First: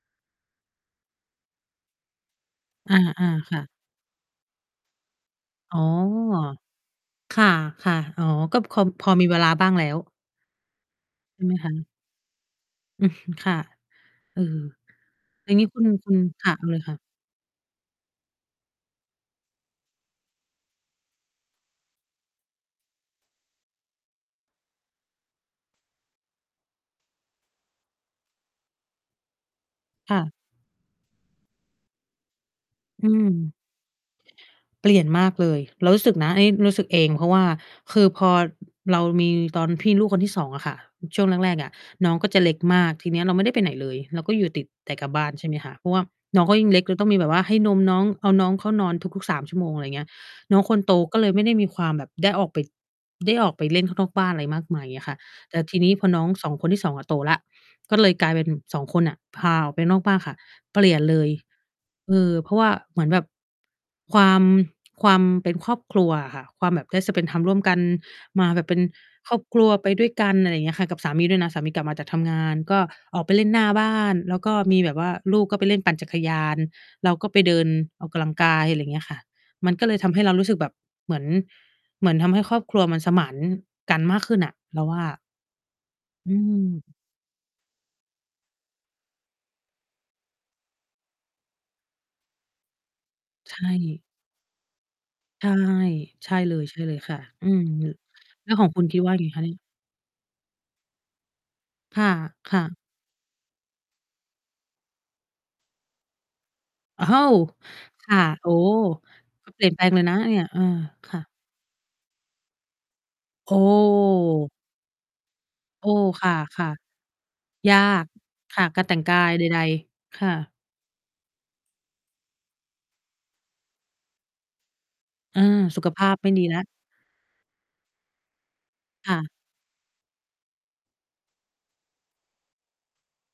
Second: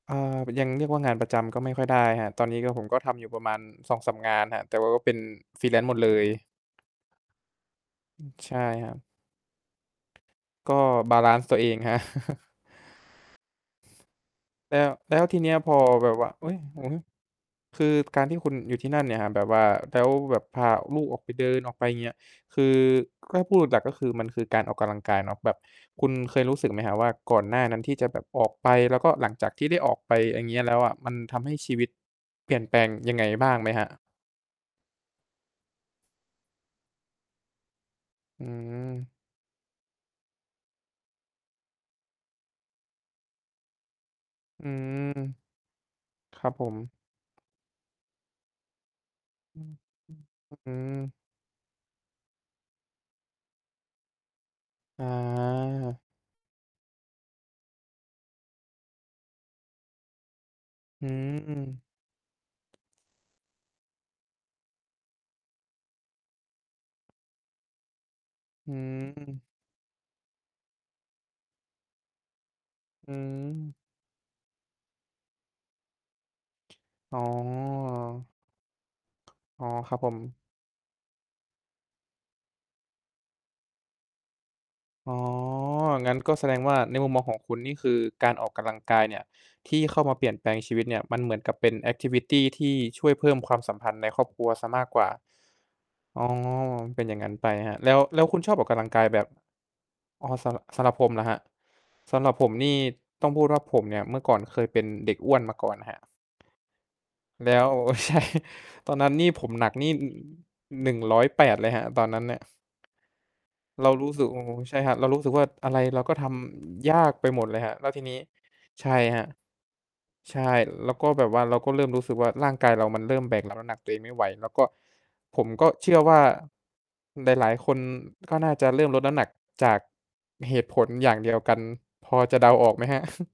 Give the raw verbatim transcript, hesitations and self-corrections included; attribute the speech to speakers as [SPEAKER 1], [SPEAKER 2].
[SPEAKER 1] อา มันยังเรียกว่างานประจำก็ไม่ค่อยได้ครับ ตอนนี้ก็ ผม
[SPEAKER 2] อ
[SPEAKER 1] ก็ทำอย
[SPEAKER 2] า
[SPEAKER 1] ู่ประ
[SPEAKER 2] ๆ
[SPEAKER 1] ม
[SPEAKER 2] ค
[SPEAKER 1] า
[SPEAKER 2] ่
[SPEAKER 1] ณ
[SPEAKER 2] ะ
[SPEAKER 1] สองสาม งานครับ แต่ว่าก็เป็น
[SPEAKER 2] อ๋อ
[SPEAKER 1] freelance หมดเลย
[SPEAKER 2] ค่ะ ๆ
[SPEAKER 1] อ
[SPEAKER 2] อ
[SPEAKER 1] ื
[SPEAKER 2] ๋อ
[SPEAKER 1] ม ใช
[SPEAKER 2] ก็
[SPEAKER 1] ่
[SPEAKER 2] คอ
[SPEAKER 1] ค
[SPEAKER 2] ม
[SPEAKER 1] รับ
[SPEAKER 2] พอมีเวลาบ้างแล้ว
[SPEAKER 1] ก็ บาลั
[SPEAKER 2] ใ
[SPEAKER 1] น
[SPEAKER 2] ช
[SPEAKER 1] ซ
[SPEAKER 2] ่
[SPEAKER 1] ์
[SPEAKER 2] ไห
[SPEAKER 1] ต
[SPEAKER 2] ม
[SPEAKER 1] ัวเอ
[SPEAKER 2] คะ?
[SPEAKER 1] ง ครับ
[SPEAKER 2] อืม ค่ะ เออ
[SPEAKER 1] แล้ว แล้วที
[SPEAKER 2] อ
[SPEAKER 1] เน
[SPEAKER 2] ย
[SPEAKER 1] ี
[SPEAKER 2] ่
[SPEAKER 1] ้
[SPEAKER 2] า
[SPEAKER 1] ย
[SPEAKER 2] งนี้
[SPEAKER 1] พอ
[SPEAKER 2] คุณ
[SPEAKER 1] แบ
[SPEAKER 2] คุ
[SPEAKER 1] บ
[SPEAKER 2] ณ
[SPEAKER 1] ว
[SPEAKER 2] ค
[SPEAKER 1] อุ
[SPEAKER 2] ่
[SPEAKER 1] ๊
[SPEAKER 2] ะ
[SPEAKER 1] ย
[SPEAKER 2] เอาเล
[SPEAKER 1] อื
[SPEAKER 2] ย
[SPEAKER 1] อ
[SPEAKER 2] ค่
[SPEAKER 1] ฮ
[SPEAKER 2] ะ
[SPEAKER 1] ึ คือการที่คุณอยู่ที่นั่นเนี่ยครับ แบบว่า แล้วแบบพาลูกออกไปเดิน ออกไป เงี้ย คือ แกล้ พูดดักก็คือ มันคือการออกกำลังกายเนาะ แบบคุณเคยรู้สึกไหมครับว่า ก่อนหน้านั้นที่จะแบบออกไป แล้วก็หลังจากที่ได้ออกไ
[SPEAKER 2] ค
[SPEAKER 1] ป
[SPEAKER 2] ่ะ
[SPEAKER 1] อังเงี้ยแล้วอะ มันทำให้ชีวิต เปลี่ยนแปลง
[SPEAKER 2] อื
[SPEAKER 1] ยังไงบ้
[SPEAKER 2] ม
[SPEAKER 1] างไหมครับ?
[SPEAKER 2] เปลี่ยนมากเลย เรารู้สึกนะ อันนี้รู้สึกเอง เพราะว่าคือพอ
[SPEAKER 1] อื
[SPEAKER 2] เรา
[SPEAKER 1] ม
[SPEAKER 2] มี ตอนพี่ ลูกคนที่ สอง อะค่ะ ช่วงแรก ๆ อะ น้องก็จะเล็กมาก ทีเนี้ยเราไม่ได้ไปไหนเลย เราก็อยู่ต
[SPEAKER 1] อ
[SPEAKER 2] ิ
[SPEAKER 1] ื
[SPEAKER 2] ดแต่
[SPEAKER 1] ม
[SPEAKER 2] กับบ้าน ใช่ไหมคะ เพราะว่าน
[SPEAKER 1] ค
[SPEAKER 2] ้อ
[SPEAKER 1] ร
[SPEAKER 2] ง
[SPEAKER 1] ั
[SPEAKER 2] เ
[SPEAKER 1] บ
[SPEAKER 2] ขา
[SPEAKER 1] ผ
[SPEAKER 2] ยิ่ง
[SPEAKER 1] ม
[SPEAKER 2] เล็กเลยต้องมีแบบว่าให้นมน้อง เอาน้องเข้านอนทุก ๆ สาม ชั
[SPEAKER 1] อ
[SPEAKER 2] ่ว
[SPEAKER 1] ื
[SPEAKER 2] โม
[SPEAKER 1] ม
[SPEAKER 2] ง อะไรเงี้ย น้อง
[SPEAKER 1] ๆ อื
[SPEAKER 2] คนโต
[SPEAKER 1] อ
[SPEAKER 2] ก็เลยไม่ได้มีความแบบได้ออกไป ได้ออกไปเล่นข้างนอกบ้านไรมากมาย เงี้ยค่ะ แต่ทีนี้
[SPEAKER 1] อา
[SPEAKER 2] พอน้อง สอง คนที่ สอง อะโตแล้ว ก็เลยกลายเป็น สอง คนน่ะ พาออกไปนอกบ้านค่ะ เปลี่ยน
[SPEAKER 1] อื
[SPEAKER 2] เลย
[SPEAKER 1] ม
[SPEAKER 2] เออ เพราะว่าเหมือนแบบ ความ ความเป็นครอบครัวอะค่ะ ความแบบ ได้ spend time ร่วมกัน มาแบ
[SPEAKER 1] อ
[SPEAKER 2] บ
[SPEAKER 1] ื
[SPEAKER 2] เป็นครอ
[SPEAKER 1] ม
[SPEAKER 2] บครัว ไปด้วยกัน อะไรเงี้ยค่ะ กับสามีด้วยนะ สามีกลับมาจากทำงาน ก็
[SPEAKER 1] อื
[SPEAKER 2] ออกไปเล่นหน้า
[SPEAKER 1] ม
[SPEAKER 2] บ้าน แล้วก็มีแบบว่าลูกก็ไปเล่นปั่นจักรยาน เรา
[SPEAKER 1] อ๋อ
[SPEAKER 2] ก็ไปเดินออกกำลังกาย ไรเงี้ยค่ะ
[SPEAKER 1] อ๋อ
[SPEAKER 2] มันก็
[SPEAKER 1] ค
[SPEAKER 2] เล
[SPEAKER 1] รั
[SPEAKER 2] ย
[SPEAKER 1] บ
[SPEAKER 2] ท
[SPEAKER 1] ผ
[SPEAKER 2] ำให้เร
[SPEAKER 1] ม
[SPEAKER 2] ารู้สึกแบบเหมือน เหมือนทำให้ครอบครัวมันสมานกันมากขึ้นน่ะ เราว่า
[SPEAKER 1] อ๋อ งั้น
[SPEAKER 2] อ
[SPEAKER 1] ก็
[SPEAKER 2] ื
[SPEAKER 1] แสดงว่า
[SPEAKER 2] ม
[SPEAKER 1] ในมุมมองของคุณนี่คือ การออกกำลังกายเนี่ย ที่เข้ามาเปลี่ยนแปลงชีวิตเนี่ย มันเหมือนกับเป็น แอกทิวิตี ที่ช่วยเพิ่มค
[SPEAKER 2] ใ
[SPEAKER 1] ว
[SPEAKER 2] ช
[SPEAKER 1] ามสัมพันธ์
[SPEAKER 2] ่
[SPEAKER 1] ในครอบครัวเสียมากกว่า
[SPEAKER 2] ใช่
[SPEAKER 1] อ๋อ
[SPEAKER 2] ใช่เลย ใช่เลย
[SPEAKER 1] เป็น
[SPEAKER 2] ค
[SPEAKER 1] อย่
[SPEAKER 2] ่ะ
[SPEAKER 1] างงั้นไ
[SPEAKER 2] อื
[SPEAKER 1] ป
[SPEAKER 2] ม
[SPEAKER 1] ครับ
[SPEAKER 2] ล
[SPEAKER 1] แล้ว แล้วคุณ
[SPEAKER 2] แล
[SPEAKER 1] ช
[SPEAKER 2] ้
[SPEAKER 1] อ
[SPEAKER 2] ว
[SPEAKER 1] บ
[SPEAKER 2] ข
[SPEAKER 1] ออ
[SPEAKER 2] อ
[SPEAKER 1] ก
[SPEAKER 2] ง
[SPEAKER 1] ก
[SPEAKER 2] ค
[SPEAKER 1] ำ
[SPEAKER 2] ุ
[SPEAKER 1] ลั
[SPEAKER 2] ณ
[SPEAKER 1] ง
[SPEAKER 2] คิ
[SPEAKER 1] ก
[SPEAKER 2] ด
[SPEAKER 1] าย
[SPEAKER 2] ว่าย
[SPEAKER 1] แบ
[SPEAKER 2] ังไ
[SPEAKER 1] บ
[SPEAKER 2] งคะนี่?
[SPEAKER 1] อ๋อ สระ สำหรับผมเหรอครับ
[SPEAKER 2] ค่ะ
[SPEAKER 1] สำหรับผม
[SPEAKER 2] ค่
[SPEAKER 1] น
[SPEAKER 2] ะ
[SPEAKER 1] ี่ ต้องพูดว่าผมเนี่ย เมื่อก่อนเคยเป็นเด็กอ้วนมาก่อนครับ
[SPEAKER 2] อ้าว!
[SPEAKER 1] แล้ว โอ้
[SPEAKER 2] ค
[SPEAKER 1] ใช
[SPEAKER 2] ่ะ
[SPEAKER 1] ่
[SPEAKER 2] โอ้โฮ!
[SPEAKER 1] ตอนนั้นนี่ ผ
[SPEAKER 2] ก็
[SPEAKER 1] ม
[SPEAKER 2] เป
[SPEAKER 1] ห
[SPEAKER 2] ล
[SPEAKER 1] น
[SPEAKER 2] ี
[SPEAKER 1] ั
[SPEAKER 2] ่ย
[SPEAKER 1] ก
[SPEAKER 2] นแป
[SPEAKER 1] น
[SPEAKER 2] ล
[SPEAKER 1] ี่
[SPEAKER 2] งเล
[SPEAKER 1] อื
[SPEAKER 2] ย
[SPEAKER 1] อ
[SPEAKER 2] นะเนี่ย เออ
[SPEAKER 1] อือ หนึ่ง
[SPEAKER 2] ค
[SPEAKER 1] ร้
[SPEAKER 2] ่
[SPEAKER 1] อ
[SPEAKER 2] ะ
[SPEAKER 1] ยแปด เลยครับ ตอนนั้นน่ะ
[SPEAKER 2] โอ้!
[SPEAKER 1] เรารู้สึก โอ้โฮ ใช่ครับ เรารู้สึกว่า อะไร
[SPEAKER 2] โอ้!
[SPEAKER 1] เราก็ท
[SPEAKER 2] ค่ะ
[SPEAKER 1] ำ ยากไปหมดเลยค
[SPEAKER 2] ๆ
[SPEAKER 1] ร
[SPEAKER 2] ย
[SPEAKER 1] ับ
[SPEAKER 2] า
[SPEAKER 1] แล้วที
[SPEAKER 2] ก
[SPEAKER 1] นี้
[SPEAKER 2] ค่ะ กา
[SPEAKER 1] ใ
[SPEAKER 2] ร
[SPEAKER 1] ช
[SPEAKER 2] แต่
[SPEAKER 1] ่
[SPEAKER 2] งกา
[SPEAKER 1] ครับ
[SPEAKER 2] ยใด ๆ ค่
[SPEAKER 1] ใช่
[SPEAKER 2] ะ
[SPEAKER 1] แล้วก็แบบว่า เราก็เริ่มรู้สึกว่า ร่างกายเรามันเริ่มแบกรับน้ำหนักตัวเองไม่ไหว แล้วก็
[SPEAKER 2] อ
[SPEAKER 1] ผ
[SPEAKER 2] า
[SPEAKER 1] มก็
[SPEAKER 2] สุ
[SPEAKER 1] เช
[SPEAKER 2] ข
[SPEAKER 1] ื่อ
[SPEAKER 2] ภา
[SPEAKER 1] ว
[SPEAKER 2] พ
[SPEAKER 1] ่า
[SPEAKER 2] ไม่ดีแล้ว
[SPEAKER 1] หลาย ๆ คนก็น่าจะเริ่มลดน
[SPEAKER 2] ค
[SPEAKER 1] ้
[SPEAKER 2] ่
[SPEAKER 1] ำห
[SPEAKER 2] ะ
[SPEAKER 1] นักจากเหตุผลอย่างเดียวกัน พอจะเดาออกไหมครับ?